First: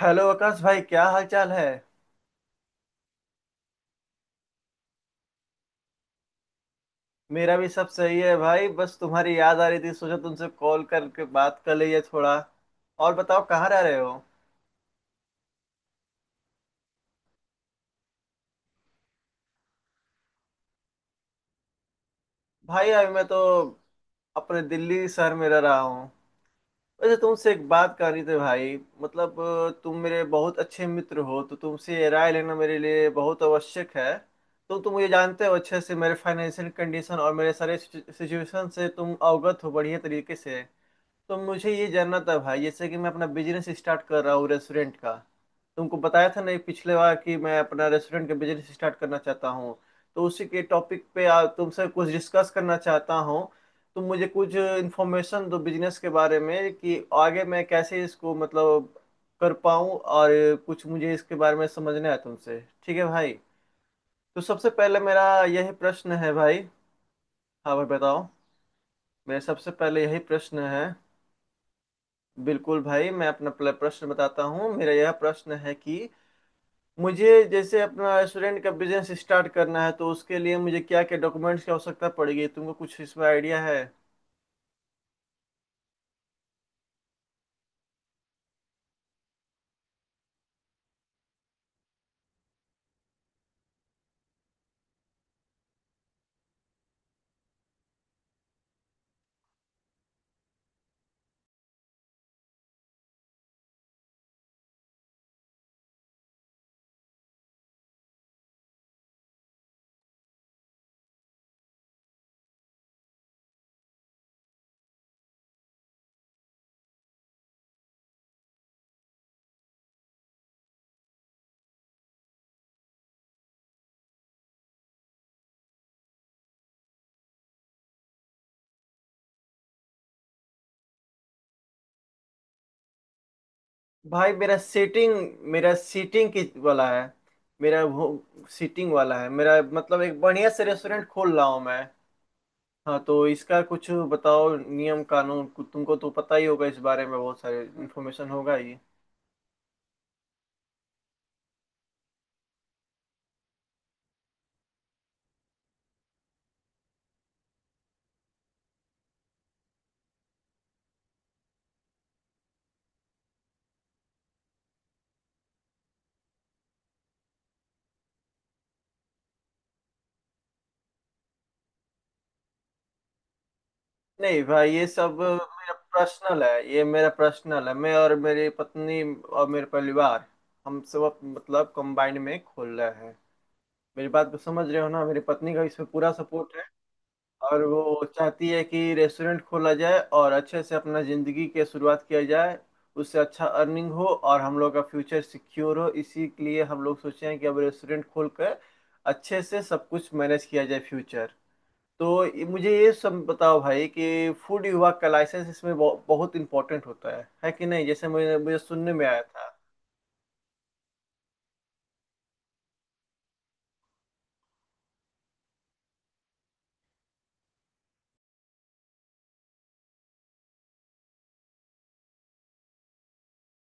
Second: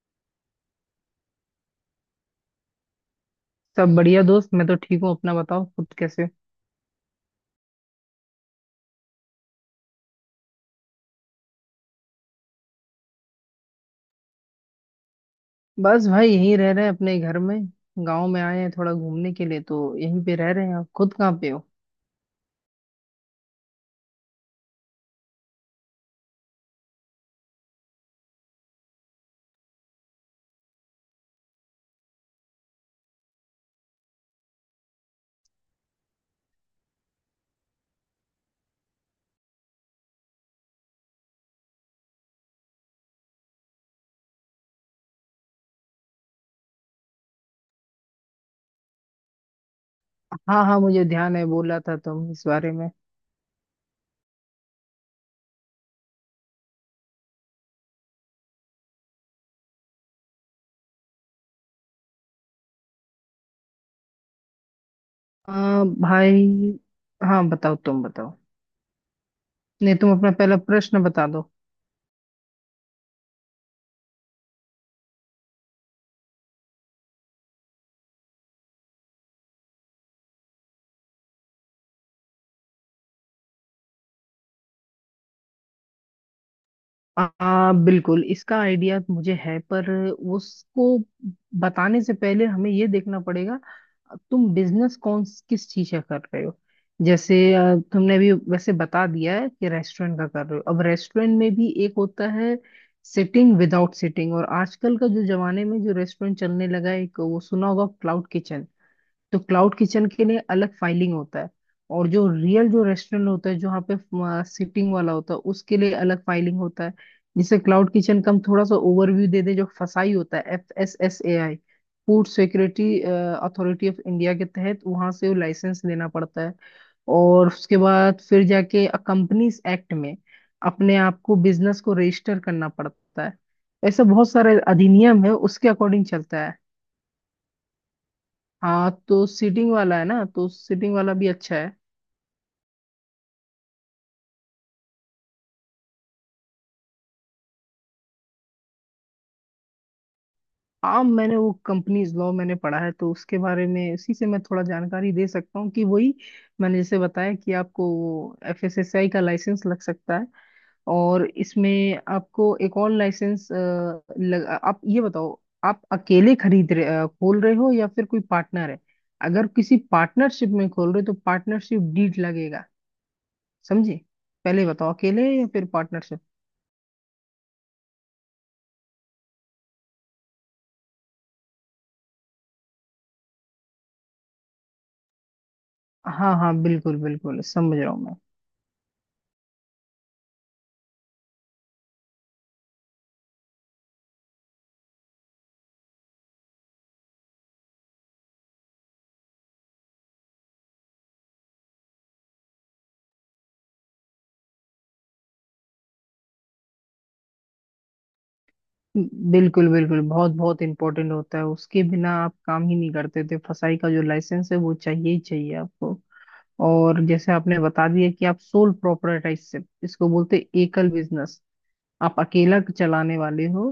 Hello Akash भाई, क्या हाल चाल है। सब बढ़िया दोस्त। मैं तो ठीक हूँ, अपना बताओ, खुद कैसे हो? मेरा भी सब सही है भाई, बस तुम्हारी याद आ रही थी, सोचा तुमसे कॉल करके बात कर लिए थोड़ा। और बताओ कहाँ रह रहे हो। बस भाई, यहीं रह रहे हैं अपने घर में। गांव में आए हैं थोड़ा घूमने के लिए, तो यहीं पे रह रहे हैं। आप खुद कहाँ पे हो? भाई अभी मैं तो अपने दिल्ली शहर में रह रहा हूँ। वैसे तुमसे एक बात करनी थी भाई। मतलब तुम मेरे बहुत अच्छे मित्र हो, तो तुमसे ये राय लेना मेरे लिए बहुत आवश्यक है। तो तुम मुझे जानते हो अच्छे से, मेरे फाइनेंशियल कंडीशन और मेरे सारे सिचुएशन से तुम अवगत हो बढ़िया तरीके से। तो मुझे ये जानना था भाई, जैसे कि मैं अपना बिजनेस स्टार्ट कर रहा हूँ रेस्टोरेंट का। तुमको बताया था नहीं पिछले बार कि मैं अपना रेस्टोरेंट का बिजनेस स्टार्ट करना चाहता हूँ। तो उसी के हाँ हाँ, मुझे टॉपिक पे ध्यान है, बोला तुमसे था कुछ तुम इस डिस्कस बारे करना में। चाहता हूँ। तो मुझे कुछ इन्फॉर्मेशन दो बिजनेस के बारे में कि आगे मैं कैसे इसको मतलब कर पाऊँ, और कुछ मुझे इसके बारे में समझना है तुमसे, ठीक है भाई। तो सबसे पहले मेरा यही प्रश्न है भाई। भाई, हाँ हाँ बताओ, भाई तुम बताओ। बताओ मेरा सबसे नहीं, पहले तुम यही अपना पहला प्रश्न है। प्रश्न बता दो। बिल्कुल भाई, मैं अपना प्रश्न बताता हूँ। मेरा यह प्रश्न है कि मुझे जैसे अपना रेस्टोरेंट का बिजनेस स्टार्ट करना है, तो उसके लिए मुझे क्या क्या डॉक्यूमेंट्स की आवश्यकता पड़ेगी, तुमको कुछ इसमें आइडिया है। बिल्कुल इसका आइडिया मुझे है, पर उसको बताने से पहले हमें ये देखना पड़ेगा तुम बिजनेस कौन किस चीज का कर रहे हो। जैसे तुमने अभी वैसे बता दिया है कि रेस्टोरेंट का कर रहे हो। अब रेस्टोरेंट में भी एक होता है सिटिंग, विदाउट सिटिंग, और आजकल का जो जमाने में जो रेस्टोरेंट चलने लगा है एक, वो सुना होगा, क्लाउड किचन। तो क्लाउड किचन के लिए अलग फाइलिंग होता है, और जो रियल जो रेस्टोरेंट होता है जहाँ पे सीटिंग वाला होता है उसके लिए अलग फाइलिंग होता है। जिसे क्लाउड किचन का हम थोड़ा सा ओवरव्यू दे दें, जो फसाई होता है, FSSAI, food security authority of India, के तहत वहां से वो लाइसेंस लेना पड़ता है। और उसके बाद फिर जाके कंपनीज एक्ट में अपने आप को, बिजनेस को रजिस्टर करना पड़ता है। ऐसा बहुत भाई मेरा सारे सीटिंग, अधिनियम है, उसके मेरा अकॉर्डिंग सीटिंग की चलता है। वाला है, मेरा वो हाँ, सीटिंग वाला तो है मेरा। सीटिंग वाला मतलब है एक ना, बढ़िया तो से सीटिंग रेस्टोरेंट वाला भी खोल रहा अच्छा हूँ है। मैं। हाँ तो इसका कुछ बताओ नियम कानून, तुमको तो पता ही होगा इस बारे में, बहुत सारे इन्फॉर्मेशन होगा ही। हाँ, मैंने वो कंपनीज लॉ मैंने पढ़ा है, तो उसके बारे में उसी से मैं थोड़ा जानकारी दे सकता हूँ कि वही, मैंने जैसे बताया कि आपको वो FSSAI का लाइसेंस लग सकता है। और इसमें आपको एक और लाइसेंस लग, आप ये बताओ आप अकेले खोल रहे हो या फिर कोई पार्टनर है? अगर किसी पार्टनरशिप में खोल रहे हो तो पार्टनरशिप डीड लगेगा, समझे? नहीं पहले भाई ये बताओ सब अकेले या फिर मेरा पार्टनरशिप। पर्सनल है, ये मेरा पर्सनल है। मैं और मेरी पत्नी और मेरे परिवार, हम सब मतलब कंबाइंड में खोल रहे हैं। मेरी बात को समझ रहे हो ना, मेरी पत्नी का इसमें पूरा हाँ हाँ, सपोर्ट है। बिल्कुल बिल्कुल और समझ रहा हूँ वो मैं। चाहती है कि रेस्टोरेंट खोला जाए और अच्छे से अपना जिंदगी की शुरुआत किया जाए। उससे अच्छा अर्निंग हो और हम लोग का फ्यूचर सिक्योर हो, इसी के लिए हम लोग सोचे हैं कि अब रेस्टोरेंट खोल कर अच्छे से सब कुछ मैनेज किया जाए फ्यूचर। तो मुझे ये सब बताओ भाई, कि फूड विभाग का लाइसेंस इसमें बहुत इंपॉर्टेंट होता है कि नहीं, जैसे मुझे मुझे सुनने में आया था। बिल्कुल बिल्कुल, बहुत बहुत इंपॉर्टेंट होता है, उसके बिना आप काम ही नहीं करते थे। फसाई का जो लाइसेंस है वो चाहिए ही चाहिए आपको। और जैसे आपने बता दिया कि आप सोल प्रोप्राइटरशिप, इसको बोलते हैं एकल बिजनेस, आप अकेला चलाने वाले हो।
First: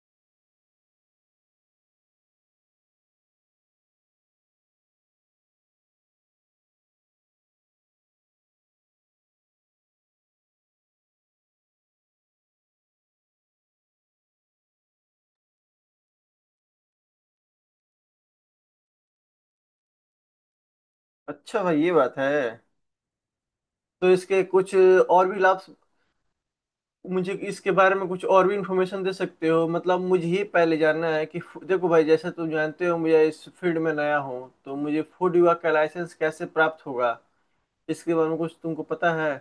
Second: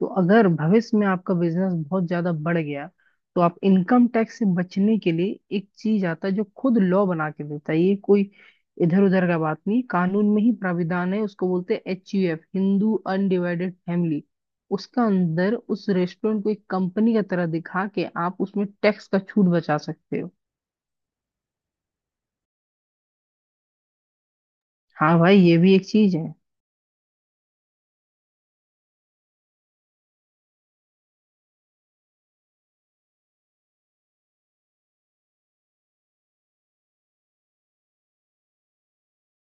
तो अगर भविष्य में आपका बिजनेस बहुत ज्यादा बढ़ गया, तो आप इनकम टैक्स से बचने के लिए, एक चीज आता है जो खुद लॉ बना के देता है, ये कोई इधर उधर का बात नहीं, कानून में ही प्राविधान है, उसको बोलते हैं HUF, हिंदू अनडिवाइडेड फैमिली। उसका अंदर उस रेस्टोरेंट को एक कंपनी का तरह दिखा के आप उसमें टैक्स का छूट बचा सकते हो। अच्छा भाई ये बात है। तो इसके कुछ हाँ और भाई, भी ये लाभ, भी एक चीज है। मुझे इसके बारे में कुछ और भी इंफॉर्मेशन दे सकते हो। मतलब मुझे ही पहले जानना है कि देखो भाई, जैसे तुम जानते हो मुझे, इस फील्ड में नया हूँ, तो मुझे फूड विभाग का लाइसेंस कैसे प्राप्त होगा, इसके बारे में कुछ तुमको पता है।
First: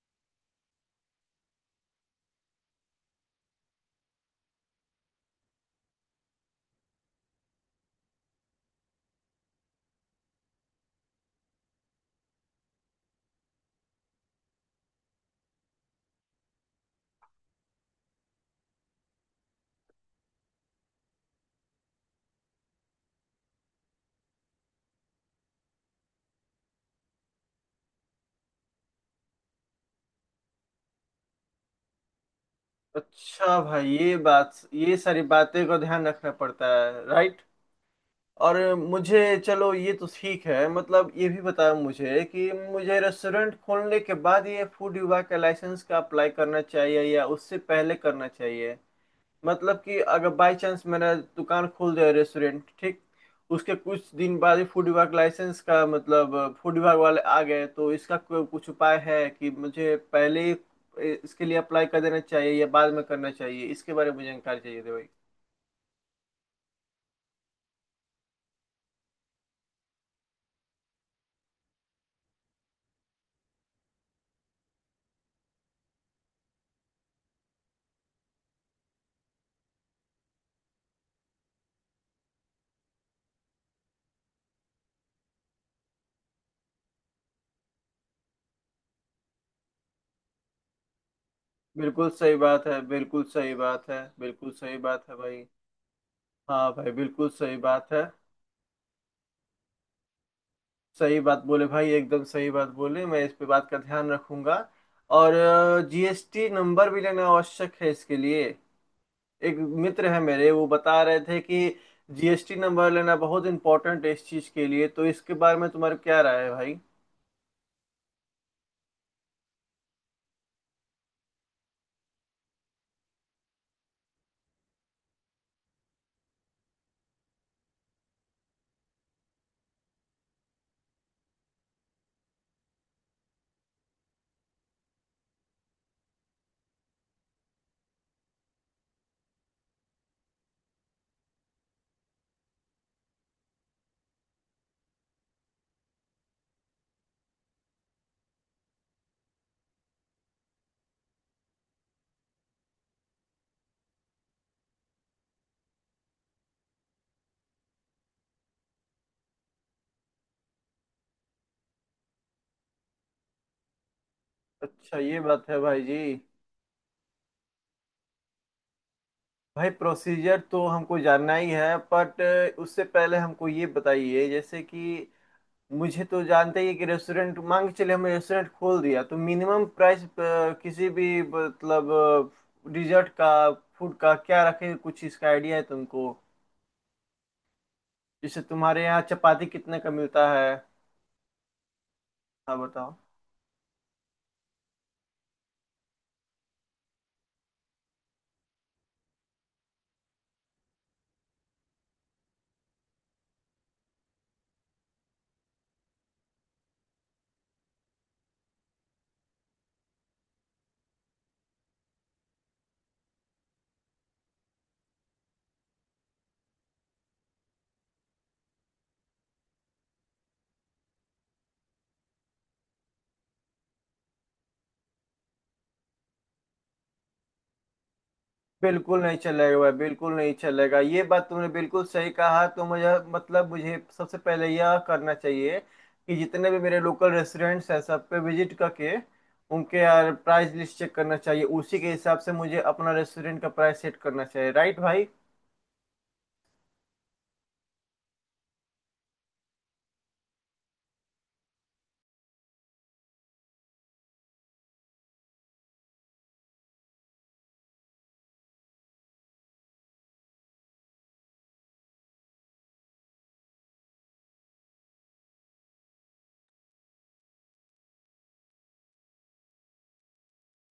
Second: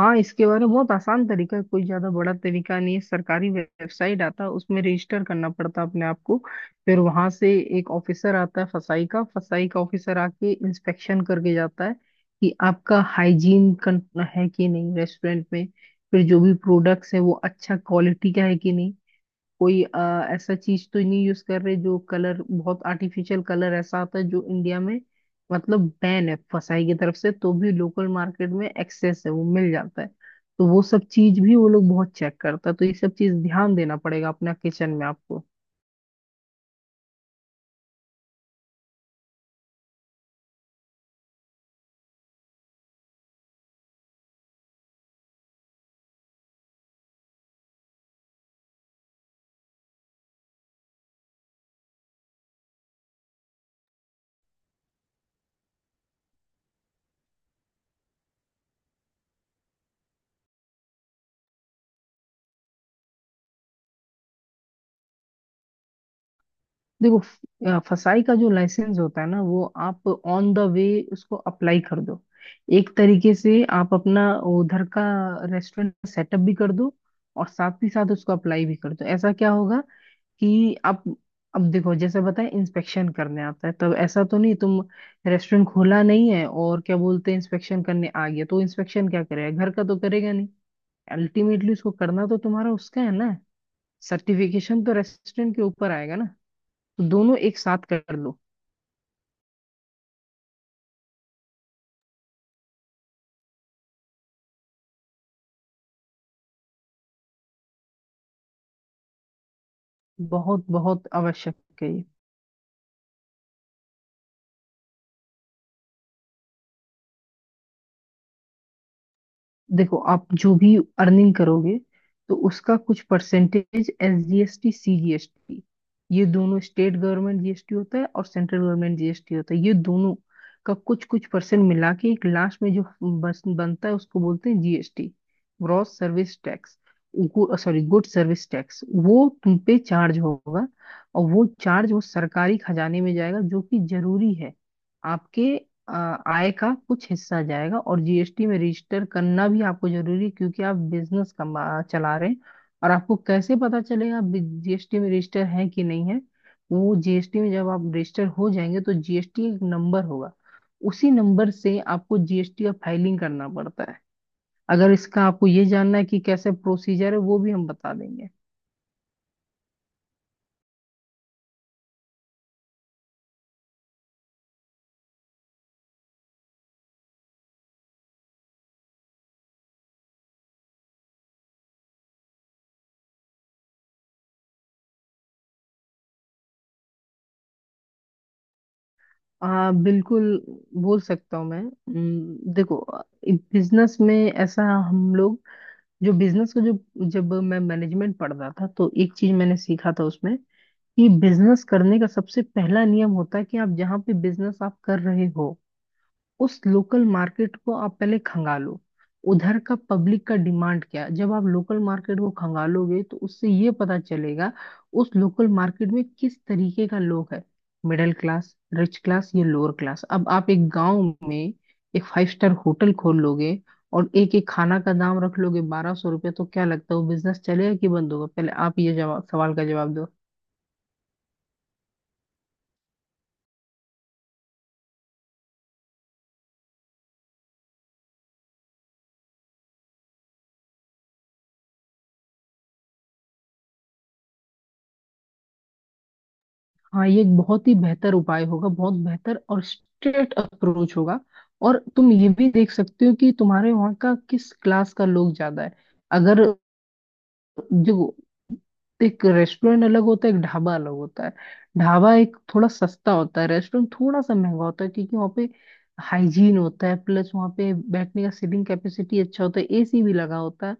हाँ, इसके बारे में बहुत आसान तरीका है, कोई ज्यादा बड़ा तरीका नहीं है। सरकारी वेबसाइट आता है, उसमें रजिस्टर करना पड़ता है अपने आप को। फिर वहां से एक ऑफिसर आता है, फसाई का ऑफिसर आके इंस्पेक्शन करके जाता है कि आपका हाइजीन है कि नहीं रेस्टोरेंट में। फिर जो भी प्रोडक्ट्स है वो अच्छा क्वालिटी का है कि नहीं, कोई ऐसा चीज तो नहीं यूज कर रहे जो कलर, बहुत आर्टिफिशियल कलर ऐसा आता है जो इंडिया में मतलब बैन है फसाई की तरफ से, तो भी लोकल मार्केट में एक्सेस है, वो मिल जाता है। तो वो सब चीज भी वो लोग बहुत चेक करता है, तो ये सब चीज अच्छा ध्यान भाई देना ये पड़ेगा अपना बात, किचन ये में सारी आपको। बातें का ध्यान रखना पड़ता है, राइट। और मुझे, चलो ये तो ठीक है, मतलब ये भी बताओ मुझे कि मुझे रेस्टोरेंट खोलने के बाद ये फूड विभाग का लाइसेंस का अप्लाई करना चाहिए या उससे पहले करना चाहिए। मतलब कि अगर बाय चांस मैंने दुकान खोल दिया रेस्टोरेंट, ठीक, उसके कुछ दिन बाद ही फूड विभाग लाइसेंस का मतलब फूड विभाग वाले आ गए, तो इसका कोई कुछ उपाय है कि मुझे पहले ही इसके लिए अप्लाई कर देना चाहिए या बाद में करना चाहिए, इसके बारे में मुझे जानकारी चाहिए थी भाई। देखो, फसाई का जो लाइसेंस होता है ना, वो आप ऑन द वे उसको अप्लाई कर दो। एक तरीके से आप अपना उधर का रेस्टोरेंट सेटअप भी कर दो और साथ ही साथ उसको अप्लाई भी कर दो। ऐसा क्या होगा कि आप, अब देखो जैसे बताए इंस्पेक्शन करने आता है, तब ऐसा तो नहीं तुम रेस्टोरेंट खोला नहीं है और क्या बोलते हैं इंस्पेक्शन करने आ गया, तो इंस्पेक्शन क्या करेगा, घर का तो करेगा नहीं। अल्टीमेटली उसको बिल्कुल करना सही तो बात तुम्हारा है, उसका है बिल्कुल ना। सही बात है, बिल्कुल सही सर्टिफिकेशन तो बात है भाई। रेस्टोरेंट के ऊपर आएगा ना। तो हाँ भाई बिल्कुल दोनों सही एक साथ बात है। कर लो। सही बात बोले भाई, एकदम सही बात बोले, मैं इस पे बात का ध्यान रखूंगा। और जीएसटी नंबर भी लेना आवश्यक है इसके लिए। एक मित्र है मेरे, बहुत वो बता बहुत रहे थे कि आवश्यक है। जीएसटी नंबर लेना बहुत इंपॉर्टेंट है इस चीज के लिए। तो इसके बारे में तुम्हारी क्या राय है भाई। देखो, आप जो भी अर्निंग करोगे तो उसका कुछ परसेंटेज SGST, CGST, ये दोनों, स्टेट गवर्नमेंट GST होता है और सेंट्रल गवर्नमेंट जीएसटी होता है, ये दोनों का कुछ कुछ परसेंट मिला के एक लास्ट में जो बस बनता है, उसको बोलते हैं GST, gross service tax, sorry good service tax. वो तुम पे चार्ज होगा, और वो चार्ज वो सरकारी खजाने में जाएगा, जो कि जरूरी है। आपके आ, आय का कुछ हिस्सा जाएगा। और जीएसटी में रजिस्टर करना भी आपको जरूरी है, क्योंकि आप बिजनेस कमा चला रहे हैं। और आपको कैसे पता चलेगा जीएसटी में रजिस्टर है कि नहीं है, वो जीएसटी में जब आप रजिस्टर हो जाएंगे तो जीएसटी एक नंबर होगा, उसी नंबर से आपको जीएसटी का फाइलिंग करना पड़ता है। अगर अच्छा ये इसका आपको बात है ये भाई जी। जानना है कि कैसे प्रोसीजर है, वो भी हम बता देंगे। भाई प्रोसीजर तो हमको जानना ही है, बट उससे पहले हमको ये बताइए, जैसे कि मुझे तो जानते ही है कि रेस्टोरेंट मांग के चले, हमने रेस्टोरेंट खोल दिया, तो मिनिमम प्राइस किसी भी मतलब डिजर्ट का, फूड का क्या रखे, कुछ इसका आइडिया है तुमको। जैसे तुम्हारे यहाँ चपाती कितने का बिल्कुल मिलता है। बोल सकता हूँ मैं। हाँ देखो, बताओ। बिजनेस में ऐसा, हम लोग जो बिजनेस का जो जब मैं मैनेजमेंट पढ़ रहा था तो एक चीज मैंने सीखा था उसमें, कि बिजनेस करने का सबसे पहला नियम होता है कि आप जहाँ पे बिजनेस आप कर रहे हो, उस लोकल मार्केट को आप पहले खंगालो। उधर का पब्लिक का डिमांड क्या है, जब आप लोकल मार्केट को खंगालोगे तो उससे ये पता चलेगा उस लोकल मार्केट में किस तरीके का लोग है, मिडिल क्लास, रिच क्लास, या लोअर क्लास। अब आप एक गांव में एक 5 स्टार होटल खोल लोगे और एक एक खाना का दाम रख लोगे 1200 रुपये, तो क्या लगता है वो बिजनेस चलेगा कि बंद होगा? पहले आप ये बिल्कुल नहीं जवाब सवाल का चलेगा, जवाब दो। बिल्कुल नहीं चलेगा, ये बात तुमने बिल्कुल सही कहा। तो मुझे मतलब मुझे सबसे पहले यह करना चाहिए कि जितने भी मेरे लोकल रेस्टोरेंट्स हैं सब पे विजिट करके उनके यार प्राइस लिस्ट चेक करना चाहिए, उसी के हिसाब से मुझे अपना रेस्टोरेंट का प्राइस सेट करना चाहिए, राइट भाई। हाँ, ये एक बहुत ही बेहतर उपाय होगा, बहुत बेहतर और स्ट्रेट अप्रोच होगा। और तुम ये भी देख सकते हो कि तुम्हारे वहाँ का किस क्लास का लोग ज्यादा है। अगर जो एक रेस्टोरेंट अलग होता है, एक ढाबा अलग होता है। ढाबा एक थोड़ा सस्ता होता है, रेस्टोरेंट थोड़ा सा महंगा होता है, क्योंकि वहाँ पे हाइजीन होता है, प्लस वहाँ पे बैठने का सीटिंग कैपेसिटी अच्छा होता है, एसी भी लगा होता है,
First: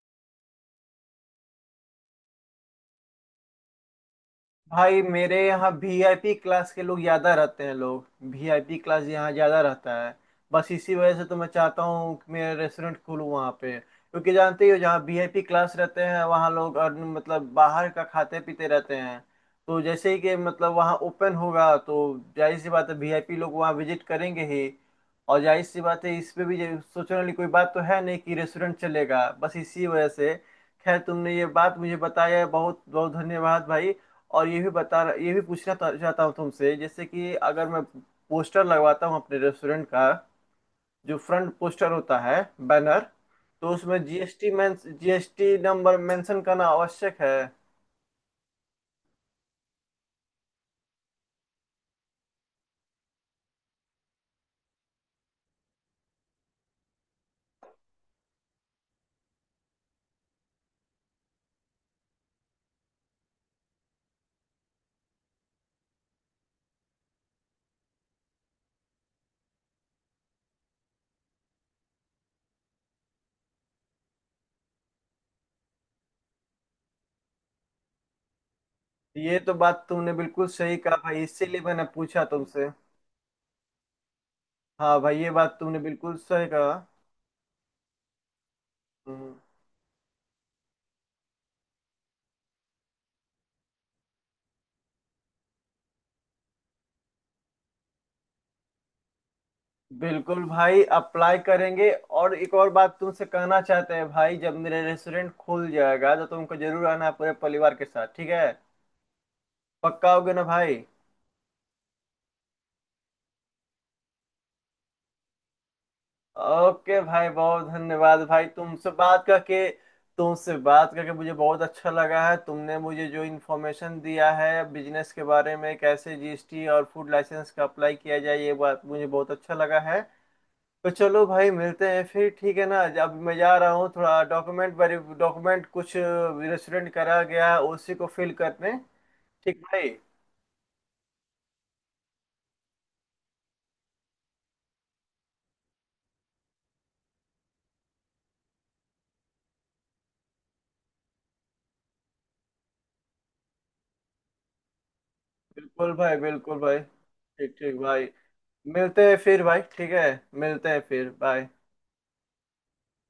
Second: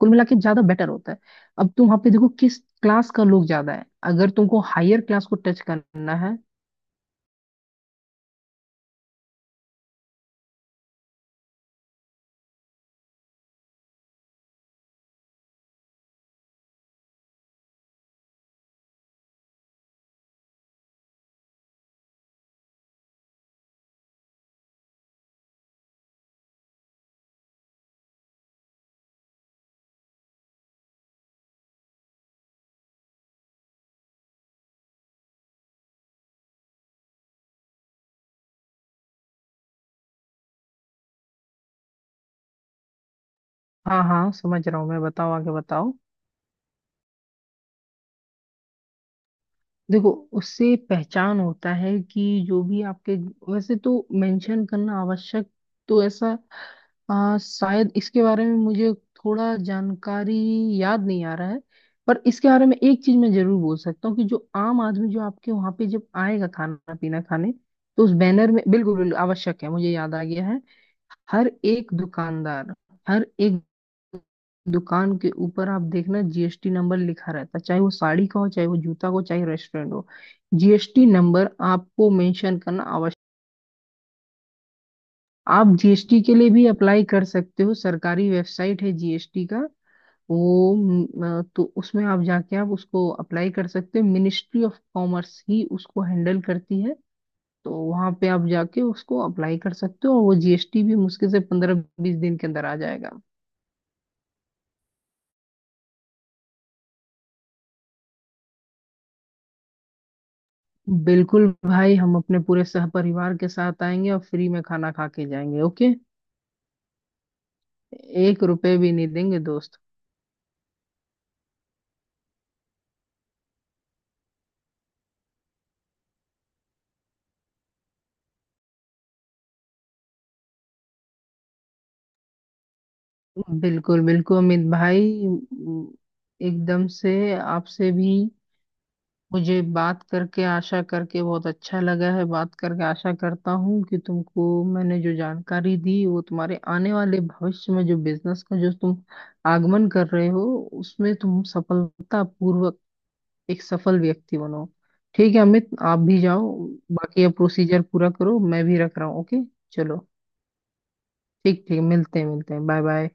कुल मिला के ज्यादा बेटर होता है। अब तुम वहाँ पे देखो किस क्लास का लोग ज्यादा है, अगर तुमको हायर भाई क्लास को मेरे टच यहाँ करना वीआईपी है। क्लास के लोग ज्यादा रहते हैं, लोग वीआईपी क्लास यहाँ ज्यादा रहता है। बस इसी वजह से तो मैं चाहता हूँ कि मेरा रेस्टोरेंट खुलूँ वहाँ पे, क्योंकि जानते ही हो जहाँ वीआईपी क्लास रहते हैं वहाँ लोग और मतलब बाहर का खाते पीते रहते हैं। तो जैसे ही कि मतलब वहाँ ओपन होगा, तो जाहिर सी बात है वीआईपी लोग वहाँ विजिट करेंगे ही। और जाहिर सी बात है इस पे भी ये सोचने वाली कोई बात तो है नहीं कि रेस्टोरेंट चलेगा, बस इसी वजह से। खैर तुमने ये बात मुझे बताया है, बहुत बहुत धन्यवाद भाई। और ये भी बता, ये भी पूछना चाहता हूँ तुमसे, जैसे कि अगर मैं पोस्टर लगवाता हूँ अपने रेस्टोरेंट का, जो फ्रंट पोस्टर होता है, बैनर, तो हाँ उसमें हाँ, जीएसटी, समझ मैं रहा हूँ मैं, बताओ आगे जीएसटी बताओ। नंबर मेंशन करना आवश्यक है। देखो, उससे पहचान होता है कि जो भी आपके, वैसे तो मेंशन करना आवश्यक, तो ऐसा, शायद इसके बारे में मुझे थोड़ा जानकारी याद नहीं आ रहा है। पर इसके बारे में एक चीज मैं जरूर बोल सकता हूँ कि जो आम आदमी जो आपके वहां पे जब आएगा खाना पीना खाने, तो उस बैनर में बिल्कुल बिल्कुल आवश्यक है, मुझे याद आ गया है। हर एक दुकानदार, हर एक दुकान के ऊपर आप देखना जीएसटी नंबर लिखा रहता है, चाहे वो साड़ी का हो, चाहे वो जूता का हो, ये चाहे तो बात रेस्टोरेंट हो। तुमने बिल्कुल सही कहा जीएसटी भाई, नंबर इसीलिए मैंने आपको पूछा मेंशन तुमसे। करना आवश्यक। हाँ भाई ये बात आप तुमने जीएसटी बिल्कुल के लिए सही भी कहा। अप्लाई कर सकते हो, सरकारी वेबसाइट है हम्म। जीएसटी का। तो उसमें आप जाके आप उसको अप्लाई कर सकते हो, मिनिस्ट्री ऑफ कॉमर्स ही उसको हैंडल करती है। तो वहां पे आप जाके उसको अप्लाई कर सकते हो, और वो बिल्कुल जीएसटी भाई भी मुश्किल से अप्लाई पंद्रह करेंगे। बीस दिन और के एक अंदर और आ बात जाएगा। तुमसे कहना चाहते हैं भाई, जब मेरा रेस्टोरेंट खुल जाएगा तो तुमको जरूर आना है पूरे परिवार के साथ, ठीक है। पक्का होगे ना भाई। बिल्कुल भाई, हम अपने पूरे सहपरिवार के साथ आएंगे और फ्री में खाना खा के जाएंगे, ओके। ओके भाई, बहुत धन्यवाद एक भाई रुपए भी तुमसे नहीं बात देंगे करके। दोस्त। तुमसे बात करके मुझे बहुत अच्छा लगा है, तुमने मुझे जो इन्फॉर्मेशन दिया है बिजनेस के बारे में, कैसे जीएसटी और फूड लाइसेंस का अप्लाई किया जाए, ये बात मुझे बहुत अच्छा लगा है। तो चलो भाई मिलते हैं फिर, ठीक है ना, अब मैं जा रहा हूँ बिल्कुल थोड़ा बिल्कुल अमित डॉक्यूमेंट, वेरी भाई, डॉक्यूमेंट कुछ एकदम रेस्टोरेंट से करा गया है आपसे उसी भी, को फिल करने। मुझे ठीक बात भाई, करके आशा करके बहुत अच्छा लगा है, बात करके आशा करता हूँ कि तुमको, मैंने जो जानकारी दी, वो तुम्हारे आने वाले भविष्य में जो बिजनेस का जो तुम आगमन कर रहे हो, उसमें तुम सफलता पूर्वक एक सफल व्यक्ति बनो। ठीक है अमित, बिल्कुल आप भी भाई, जाओ। बिल्कुल भाई, बाकी अब ठीक ठीक प्रोसीजर पूरा भाई। करो, मैं भी रख रहा मिलते हूँ, हैं ओके। फिर भाई, ठीक चलो है। मिलते हैं फिर, बाय। ठीक ठीक, मिलते हैं, मिलते हैं, बाय बाय।